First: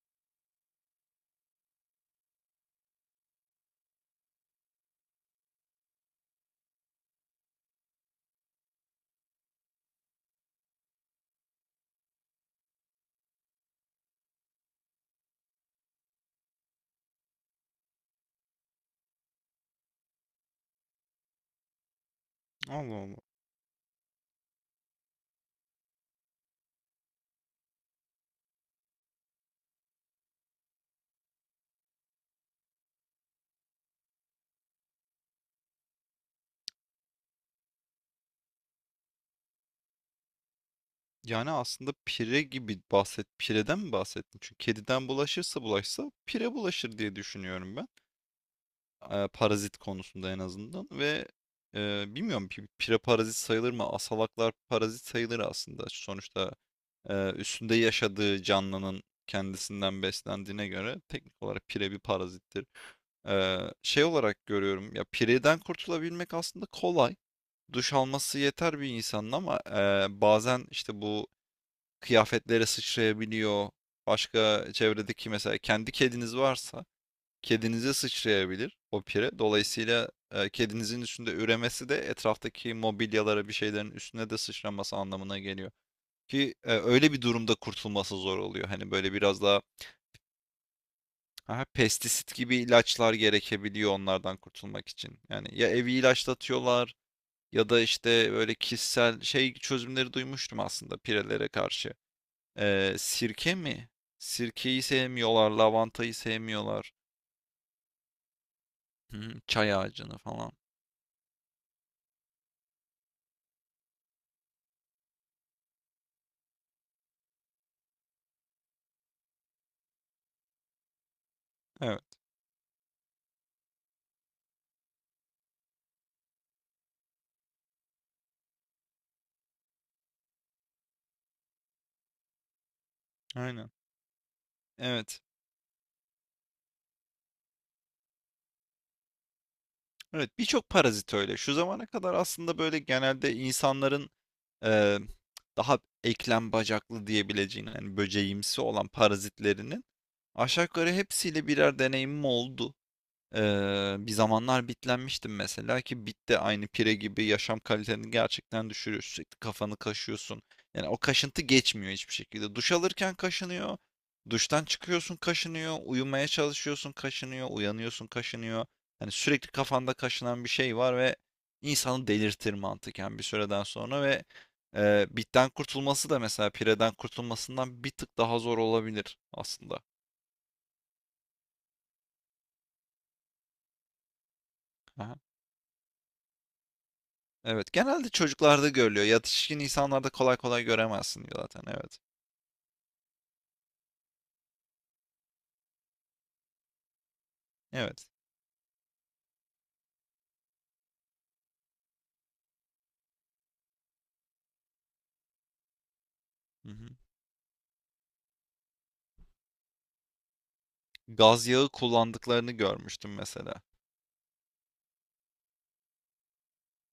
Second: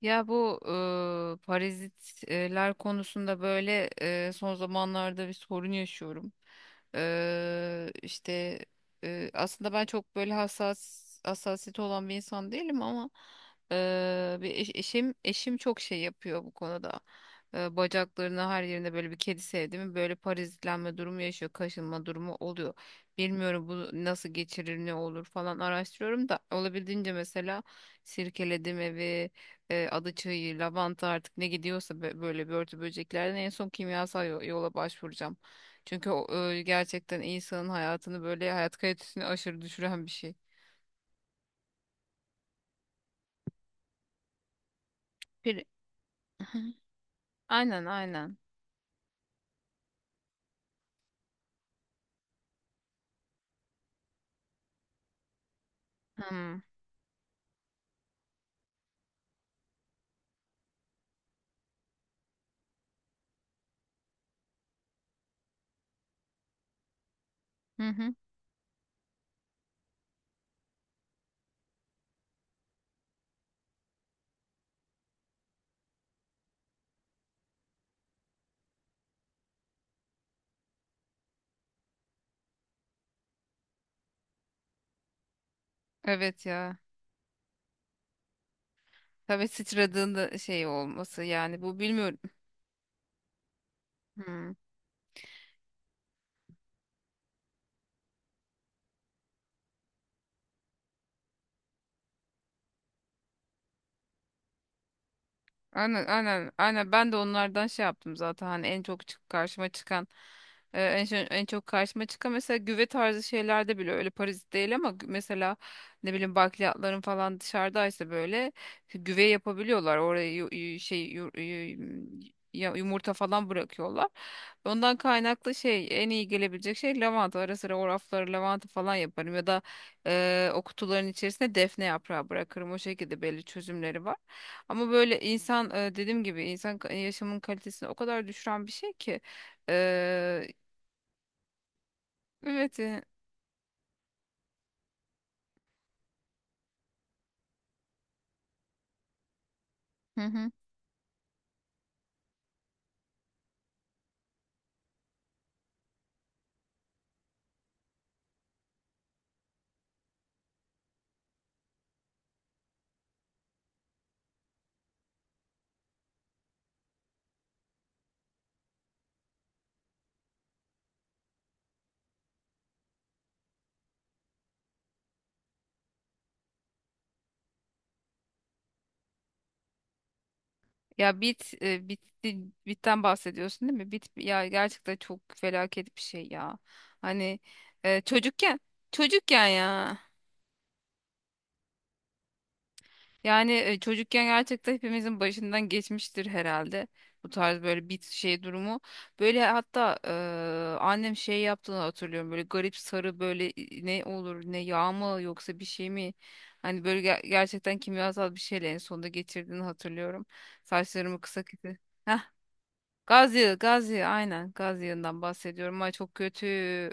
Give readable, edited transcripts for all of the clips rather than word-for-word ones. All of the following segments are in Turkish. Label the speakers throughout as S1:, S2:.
S1: Ya bu parazitler konusunda böyle son zamanlarda bir sorun yaşıyorum. E, işte aslında ben çok böyle hassas hassasiyeti olan bir insan değilim ama bir eşim çok şey yapıyor bu konuda. Bacaklarına her yerine böyle bir kedi sevdi mi böyle parazitlenme durumu yaşıyor, kaşınma durumu oluyor.
S2: Allah Allah.
S1: Bilmiyorum bu nasıl geçirir, ne olur falan araştırıyorum da olabildiğince mesela sirkeledim evi, adaçayı, lavanta, artık ne gidiyorsa böyle börtü böceklerden en son kimyasal yola başvuracağım. Çünkü o, gerçekten insanın hayatını böyle hayat kalitesini aşırı düşüren bir şey.
S2: Yani aslında pireden mi bahsettin? Çünkü kediden bulaşırsa
S1: Bir...
S2: bulaşsa pire bulaşır diye düşünüyorum
S1: Aynen,
S2: ben.
S1: aynen.
S2: Parazit konusunda en azından ve bilmiyorum pire parazit sayılır mı? Asalaklar parazit sayılır aslında. Sonuçta
S1: Hmm.
S2: üstünde yaşadığı canlının kendisinden beslendiğine göre teknik olarak pire bir parazittir. Ee, Şey olarak görüyorum ya, pireden kurtulabilmek aslında kolay.
S1: Hı
S2: Duş
S1: hı.
S2: alması yeter bir insanın, ama bazen işte bu kıyafetlere sıçrayabiliyor. Başka çevredeki mesela kendi kediniz varsa kedinize sıçrayabilir o pire. Dolayısıyla kedinizin üstünde üremesi de etraftaki mobilyalara, bir şeylerin üstüne de sıçraması anlamına geliyor.
S1: Evet
S2: Ki
S1: ya.
S2: öyle bir durumda kurtulması zor oluyor. Hani böyle biraz
S1: Tabii
S2: daha
S1: sıçradığında şey olması, yani
S2: aha,
S1: bu bilmiyorum.
S2: pestisit gibi ilaçlar gerekebiliyor onlardan
S1: Hmm.
S2: kurtulmak için. Yani ya evi ilaçlatıyorlar ya da işte böyle kişisel şey çözümleri duymuştum aslında pirelere karşı. Sirke mi? Sirkeyi sevmiyorlar,
S1: Aynen,
S2: lavantayı
S1: aynen,
S2: sevmiyorlar.
S1: aynen, ben de onlardan şey yaptım zaten, hani en çok
S2: Hı hı,
S1: karşıma
S2: çay
S1: çıkan
S2: ağacını falan.
S1: en çok karşıma çıkan mesela güve tarzı şeylerde bile, öyle parazit değil ama mesela ne bileyim bakliyatların falan dışarıdaysa böyle güve yapabiliyorlar oraya,
S2: Evet,
S1: yumurta falan bırakıyorlar. Ondan kaynaklı şey, en iyi gelebilecek şey lavanta, ara sıra o rafları lavanta falan yaparım ya da o kutuların içerisine defne yaprağı bırakırım, o şekilde belli
S2: aynen.
S1: çözümleri var. Ama böyle
S2: Evet.
S1: insan, dediğim gibi insan yaşamın kalitesini o kadar düşüren bir şey ki.
S2: Evet,
S1: Eee,
S2: birçok parazit öyle. Şu zamana kadar aslında böyle
S1: evet.
S2: genelde insanların e, daha eklem bacaklı diyebileceğin, yani böceğimsi olan parazitlerinin
S1: Hı hı.
S2: aşağı yukarı hepsiyle birer deneyimim oldu. Bir zamanlar bitlenmiştim mesela, ki bit de aynı pire gibi yaşam kaliteni gerçekten düşürüyor. Sürekli kafanı kaşıyorsun. Yani o kaşıntı geçmiyor hiçbir şekilde. Duş alırken kaşınıyor. Duştan çıkıyorsun, kaşınıyor. Uyumaya çalışıyorsun, kaşınıyor. Uyanıyorsun, kaşınıyor. Yani sürekli kafanda kaşınan bir şey var ve insanı delirtir mantıken bir süreden sonra. Ve bitten kurtulması da mesela pireden kurtulmasından bir tık daha zor olabilir aslında.
S1: Ya bit, e, bitti bitten bahsediyorsun değil mi? Bit ya, gerçekten
S2: Aha.
S1: çok felaket bir şey ya. Hani
S2: Evet,
S1: e,
S2: genelde
S1: çocukken
S2: çocuklarda görülüyor.
S1: çocukken
S2: Yetişkin
S1: ya.
S2: insanlarda kolay kolay göremezsin zaten. Evet.
S1: Yani çocukken gerçekten hepimizin başından geçmiştir herhalde bu tarz böyle bir
S2: Evet.
S1: şey durumu. Böyle hatta annem şey yaptığını hatırlıyorum, böyle garip sarı böyle, ne olur, ne yağ mı yoksa bir şey mi?
S2: Hı
S1: Hani
S2: hı.
S1: böyle gerçekten kimyasal bir şeyle en sonunda geçirdiğini hatırlıyorum. Saçlarımı kısa
S2: Gaz yağı
S1: kesti. Heh,
S2: kullandıklarını görmüştüm
S1: gaz
S2: mesela.
S1: yağı, gaz yağı, aynen gaz yağından bahsediyorum. Ay çok kötü,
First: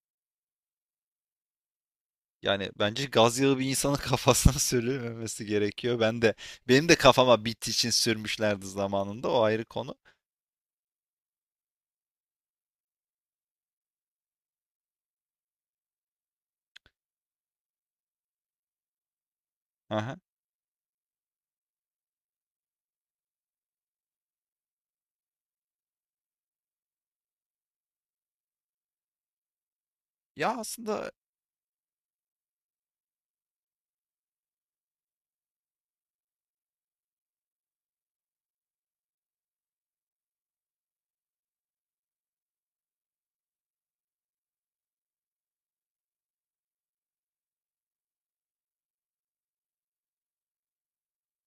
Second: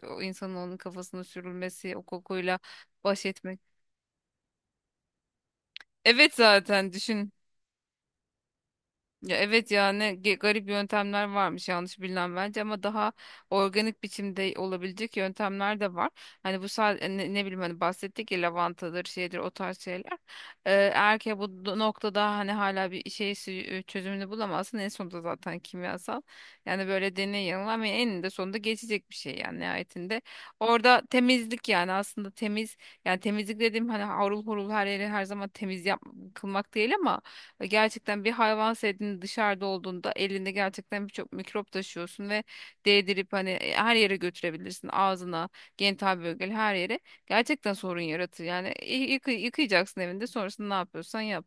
S1: o insanın onun kafasına sürülmesi, o kokuyla
S2: Yani bence
S1: baş
S2: gaz yağı bir
S1: etmek.
S2: insanın kafasına sürülmemesi gerekiyor. Ben
S1: Evet
S2: de benim
S1: zaten
S2: de
S1: düşün.
S2: kafama bittiği için sürmüşlerdi zamanında.
S1: Ya
S2: O ayrı
S1: evet ya,
S2: konu.
S1: ne garip yöntemler varmış yanlış bilinen bence, ama daha organik biçimde olabilecek yöntemler de var. Hani bu sadece ne, ne bileyim, hani bahsettik ya, lavantadır şeydir, o tarz şeyler.
S2: Aha.
S1: Eğer ki bu noktada hani hala bir şey çözümünü bulamazsın en sonunda, zaten kimyasal. Yani böyle deney yanılma, ama eninde sonunda geçecek bir şey yani nihayetinde.
S2: Ya
S1: Orada
S2: aslında
S1: temizlik, yani aslında yani temizlik dediğim, hani harul hurul her yeri her zaman temiz yap kılmak değil ama, ve gerçekten bir hayvan sevdiğin dışarıda olduğunda elinde gerçekten birçok mikrop taşıyorsun ve değdirip hani, her yere götürebilirsin. Ağzına, genital bölgeli her yere. Gerçekten sorun yaratır. Yani yıkayacaksın evinde, sonrasında ne yapıyorsan yap.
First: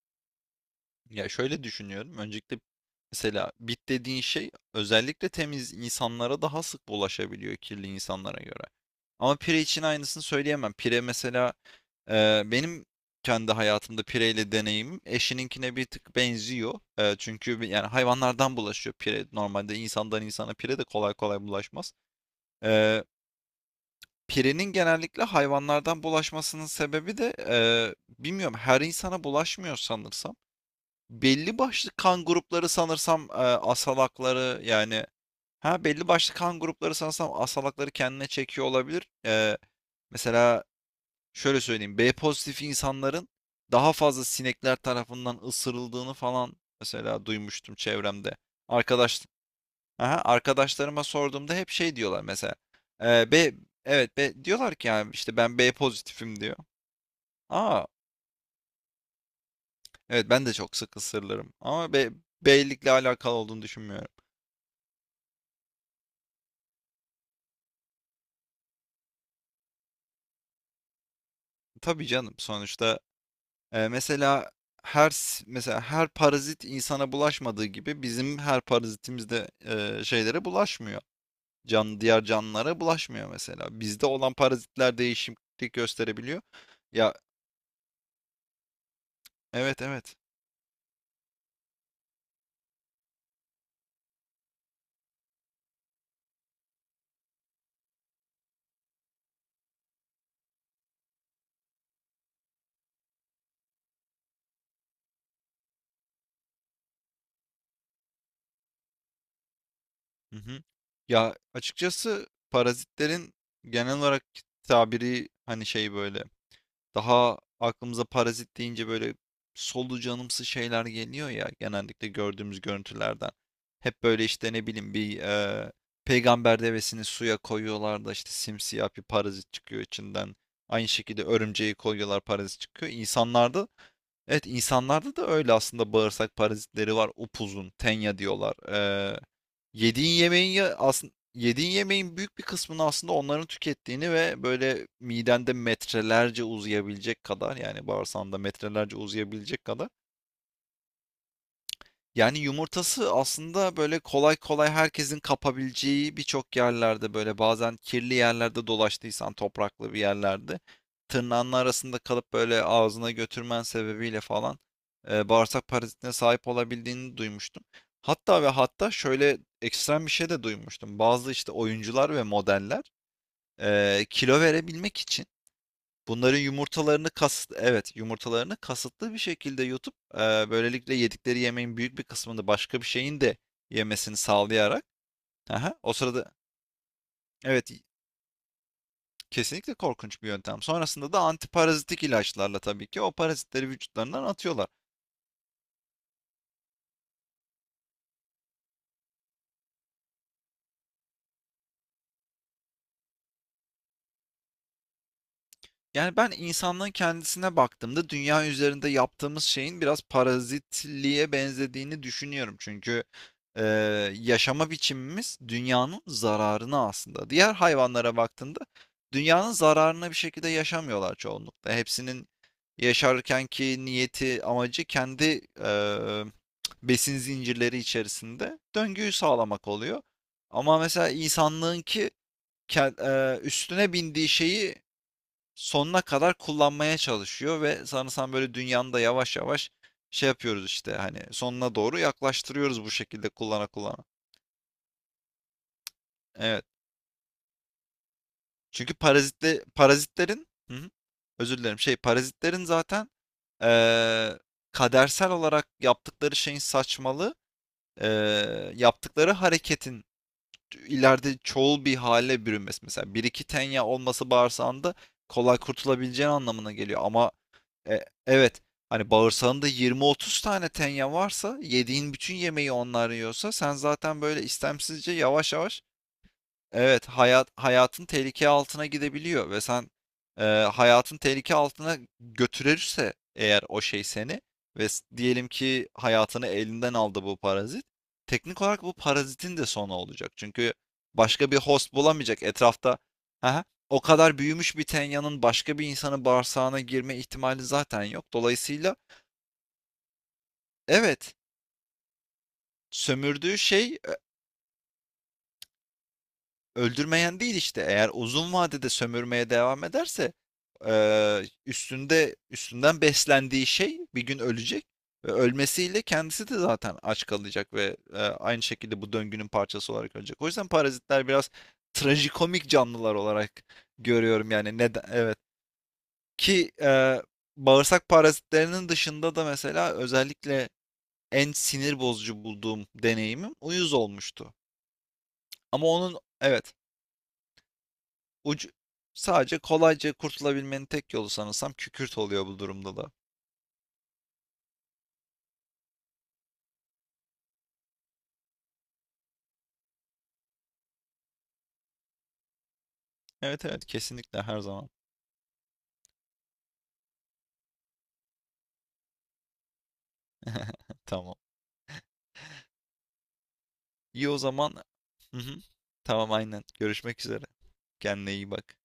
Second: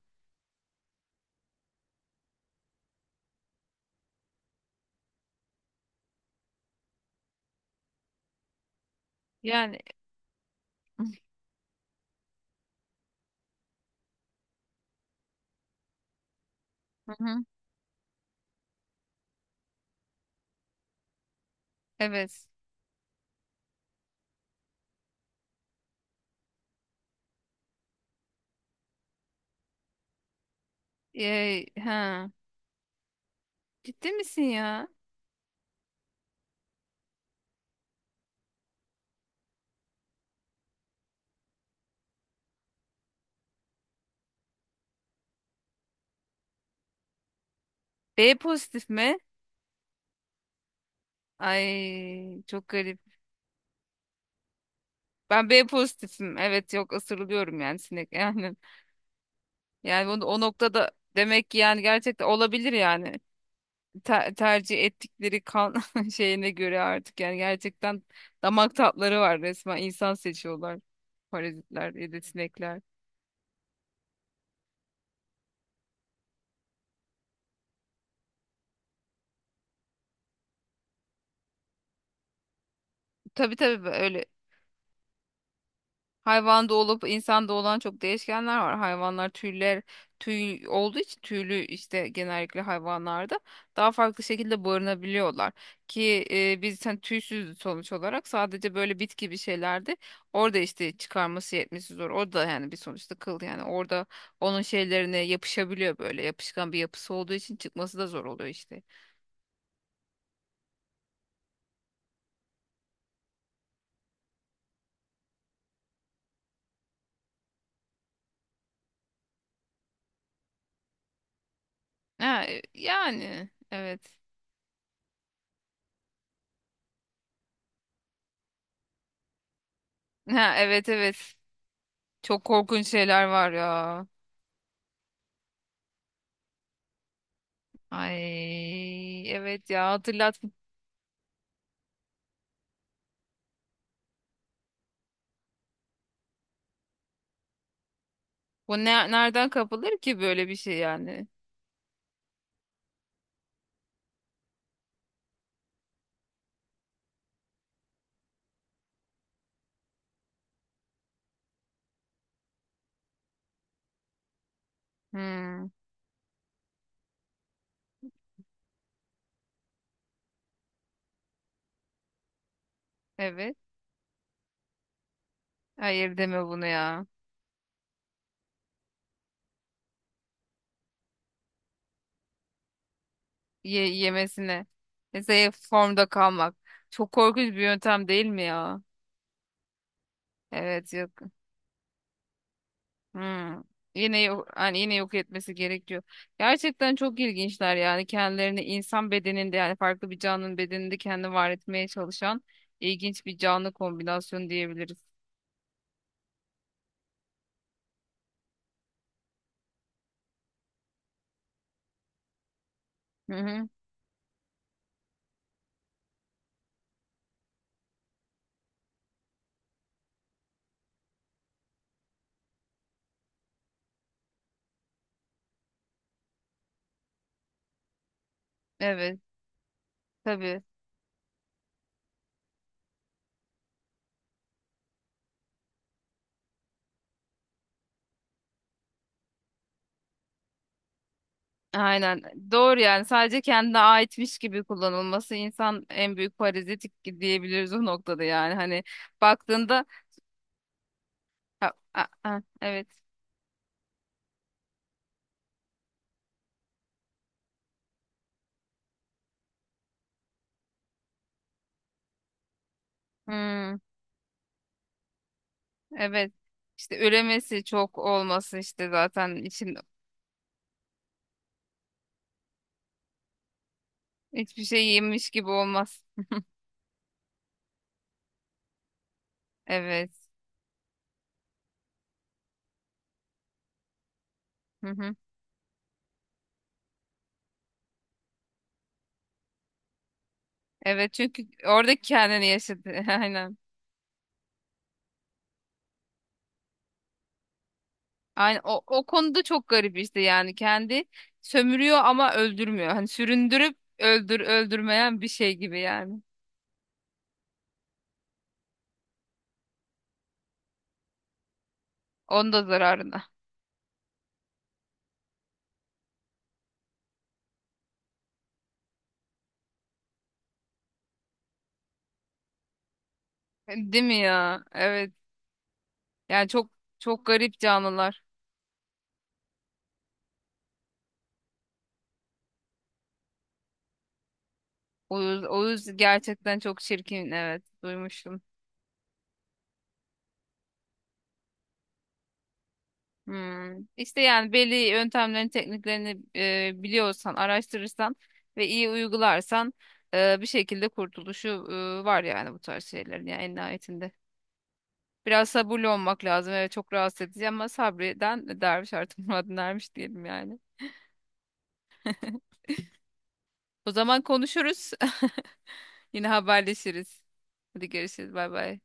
S2: Ya şöyle düşünüyorum. Öncelikle mesela bit dediğin şey özellikle temiz insanlara daha sık bulaşabiliyor kirli insanlara göre. Ama pire
S1: Yani
S2: için aynısını söyleyemem. Pire mesela benim kendi hayatımda pireyle deneyimim eşininkine bir tık benziyor.
S1: Hı hı.
S2: Çünkü yani hayvanlardan bulaşıyor pire. Normalde insandan insana pire de kolay kolay bulaşmaz.
S1: Evet.
S2: E, Pirenin genellikle hayvanlardan bulaşmasının sebebi de bilmiyorum, her insana bulaşmıyor sanırsam. Belli
S1: Ee,
S2: başlı kan
S1: ha.
S2: grupları sanırsam,
S1: Ciddi misin
S2: asalakları
S1: ya?
S2: yani. Ha, belli başlı kan grupları sanırsam asalakları kendine çekiyor olabilir. Mesela şöyle söyleyeyim. B pozitif insanların daha fazla sinekler tarafından ısırıldığını falan mesela duymuştum
S1: B
S2: çevremde.
S1: pozitif mi?
S2: Arkadaş Aha, arkadaşlarıma sorduğumda hep şey diyorlar
S1: Ay
S2: mesela.
S1: çok garip.
S2: B, evet, B diyorlar ki, yani işte
S1: Ben
S2: ben
S1: B
S2: B
S1: pozitifim.
S2: pozitifim diyor.
S1: Evet yok, ısırılıyorum yani
S2: Aa,
S1: sinek yani. Yani o,
S2: evet,
S1: o
S2: ben de çok
S1: noktada
S2: sık
S1: demek
S2: ısırılırım
S1: ki yani
S2: ama B
S1: gerçekten olabilir
S2: B'likle
S1: yani.
S2: alakalı olduğunu düşünmüyorum.
S1: Tercih ettikleri kan şeyine göre artık yani, gerçekten damak tatları var, resmen insan seçiyorlar parazitler
S2: Tabii
S1: ya da
S2: canım,
S1: sinekler.
S2: sonuçta mesela mesela her parazit insana bulaşmadığı gibi bizim her parazitimiz de şeylere bulaşmıyor. Can diğer canlılara bulaşmıyor
S1: Tabii
S2: mesela.
S1: tabii
S2: Bizde
S1: böyle,
S2: olan parazitler değişiklik gösterebiliyor.
S1: hayvan da olup
S2: Ya,
S1: insan da olan çok değişkenler var. Hayvanlar
S2: evet evet.
S1: tüy olduğu için tüylü işte, genellikle hayvanlarda daha farklı şekilde barınabiliyorlar. Ki biz hani tüysüz sonuç olarak, sadece böyle bitki bir şeylerde orada işte çıkarması yetmesi zor. Orada yani bir sonuçta kıl, yani orada onun şeylerine yapışabiliyor, böyle yapışkan bir yapısı olduğu için çıkması da zor oluyor işte.
S2: Hı hı. Ya, açıkçası parazitlerin genel olarak tabiri hani şey, böyle daha aklımıza parazit deyince böyle solucanımsı şeyler geliyor ya, genellikle
S1: Ha,
S2: gördüğümüz görüntülerden.
S1: yani
S2: Hep
S1: evet.
S2: böyle işte ne bileyim, bir peygamber devesini suya koyuyorlar da işte simsiyah bir parazit çıkıyor içinden.
S1: Ha,
S2: Aynı
S1: evet evet.
S2: şekilde örümceği koyuyorlar,
S1: Çok
S2: parazit
S1: korkunç
S2: çıkıyor.
S1: şeyler var
S2: İnsanlarda,
S1: ya.
S2: evet, insanlarda da öyle aslında. Bağırsak parazitleri var, upuzun, tenya diyorlar.
S1: Ay evet ya,
S2: Yediğin
S1: hatırlat.
S2: yemeğin, ya aslında yediğin yemeğin büyük bir kısmını aslında onların tükettiğini ve böyle midende metrelerce uzayabilecek kadar, yani bağırsağında
S1: Bu
S2: metrelerce
S1: ne, nereden
S2: uzayabilecek kadar,
S1: kapılır ki böyle bir şey yani?
S2: yani yumurtası aslında böyle kolay kolay herkesin kapabileceği birçok yerlerde, böyle bazen kirli yerlerde dolaştıysan, topraklı bir yerlerde tırnağının arasında kalıp böyle ağzına götürmen sebebiyle falan
S1: Hmm,
S2: bağırsak parazitine sahip olabildiğini duymuştum. Hatta ve hatta şöyle ekstrem bir şey de duymuştum. Bazı işte oyuncular ve modeller
S1: evet.
S2: kilo verebilmek için
S1: Hayır
S2: bunların
S1: deme bunu ya.
S2: yumurtalarını evet, yumurtalarını kasıtlı bir şekilde yutup böylelikle yedikleri yemeğin büyük bir kısmını başka bir şeyin de
S1: Ye,
S2: yemesini
S1: yemesine.
S2: sağlayarak
S1: Mesela
S2: aha, o
S1: formda
S2: sırada,
S1: kalmak. Çok korkunç bir
S2: evet,
S1: yöntem değil mi ya?
S2: kesinlikle korkunç bir yöntem.
S1: Evet yok.
S2: Sonrasında da antiparazitik ilaçlarla tabii ki o
S1: Hmm.
S2: parazitleri
S1: Yine
S2: vücutlarından
S1: yok,
S2: atıyorlar.
S1: hani yine yok etmesi gerekiyor. Gerçekten çok ilginçler, yani kendilerini insan bedeninde, yani farklı bir canlının bedeninde kendini var etmeye çalışan ilginç bir canlı kombinasyonu diyebiliriz.
S2: Yani ben insanlığın kendisine baktığımda dünya üzerinde yaptığımız şeyin biraz parazitliğe benzediğini düşünüyorum. Çünkü
S1: Hı
S2: e,
S1: hı.
S2: yaşama biçimimiz dünyanın zararına aslında. Diğer hayvanlara baktığında dünyanın zararına bir şekilde yaşamıyorlar çoğunlukla. Hepsinin yaşarkenki niyeti, amacı kendi besin zincirleri içerisinde döngüyü
S1: Evet
S2: sağlamak oluyor.
S1: tabii.
S2: Ama mesela insanlığınki ke- üstüne bindiği şeyi sonuna kadar kullanmaya çalışıyor ve sanırsam böyle dünyanın da yavaş yavaş şey yapıyoruz işte, hani sonuna doğru
S1: Aynen. Doğru,
S2: yaklaştırıyoruz bu
S1: yani
S2: şekilde
S1: sadece
S2: kullana
S1: kendine
S2: kullana.
S1: aitmiş gibi kullanılması, insan en büyük
S2: Evet.
S1: parazit diyebiliriz o noktada yani. Hani
S2: Çünkü parazitle
S1: baktığında,
S2: Parazitlerin hı hı, özür
S1: ha,
S2: dilerim, şey, parazitlerin
S1: evet.
S2: zaten eee, kadersel olarak yaptıkları şeyin saçmalığı, yaptıkları hareketin ileride çoğul bir hale bürünmesi. Mesela bir iki
S1: Hmm,
S2: tenya olması bağırsağında kolay kurtulabileceğin
S1: evet.
S2: anlamına
S1: İşte
S2: geliyor ama
S1: üremesi çok
S2: E,
S1: olması
S2: evet.
S1: işte
S2: Hani
S1: zaten
S2: bağırsağında
S1: için
S2: 20-30 tane tenya varsa, yediğin bütün yemeği onlar yiyorsa, sen zaten böyle
S1: hiçbir şey
S2: istemsizce
S1: yemiş gibi
S2: yavaş yavaş,
S1: olmaz.
S2: evet, hayatın tehlike altına gidebiliyor. Ve sen,
S1: Evet.
S2: eee, hayatın tehlike altına götürürse eğer o şey seni, ve
S1: Hı hı.
S2: diyelim ki hayatını elinden aldı bu parazit. Teknik olarak bu parazitin de sonu olacak. Çünkü
S1: Evet çünkü
S2: başka bir host
S1: orada
S2: bulamayacak
S1: kendini yaşadı.
S2: etrafta.
S1: Aynen.
S2: Aha, o kadar büyümüş bir tenyanın başka bir insanın bağırsağına girme ihtimali zaten yok.
S1: Aynen. O,
S2: Dolayısıyla
S1: o konuda çok garip işte, yani kendi
S2: evet,
S1: sömürüyor ama öldürmüyor. Hani
S2: sömürdüğü
S1: süründürüp
S2: şey
S1: öldürmeyen bir şey gibi yani.
S2: öldürmeyen değil işte. Eğer uzun vadede sömürmeye devam ederse
S1: Onun da
S2: üstünden
S1: zararına.
S2: beslendiği şey bir gün ölecek ve ölmesiyle kendisi de zaten aç kalacak ve aynı şekilde bu döngünün parçası olarak ölecek. O yüzden parazitler biraz trajikomik canlılar olarak
S1: Değil mi
S2: görüyorum
S1: ya?
S2: yani, neden,
S1: Evet.
S2: evet
S1: Yani çok
S2: ki
S1: çok garip
S2: bağırsak
S1: canlılar.
S2: parazitlerinin dışında da mesela özellikle en sinir bozucu bulduğum deneyimim uyuz olmuştu.
S1: Oğuz,
S2: Ama
S1: Oğuz
S2: onun,
S1: gerçekten
S2: evet,
S1: çok çirkin. Evet, duymuştum.
S2: ucu, sadece kolayca kurtulabilmenin tek yolu sanırsam kükürt oluyor bu durumda da.
S1: Hmm. İşte yani belli yöntemlerini, tekniklerini biliyorsan, araştırırsan ve iyi uygularsan bir şekilde kurtuluşu var yani bu tarz şeylerin yani, en
S2: Evet evet,
S1: nihayetinde.
S2: kesinlikle her zaman.
S1: Biraz sabırlı olmak lazım. Evet çok rahatsız edici ama, sabreden derviş artık muradına ermiş diyelim yani.
S2: Tamam.
S1: O zaman
S2: İyi o zaman.
S1: konuşuruz.
S2: Hı hı.
S1: Yine
S2: Tamam aynen. Görüşmek
S1: haberleşiriz.
S2: üzere.
S1: Hadi görüşürüz.
S2: Kendine
S1: Bay
S2: iyi bak.
S1: bay.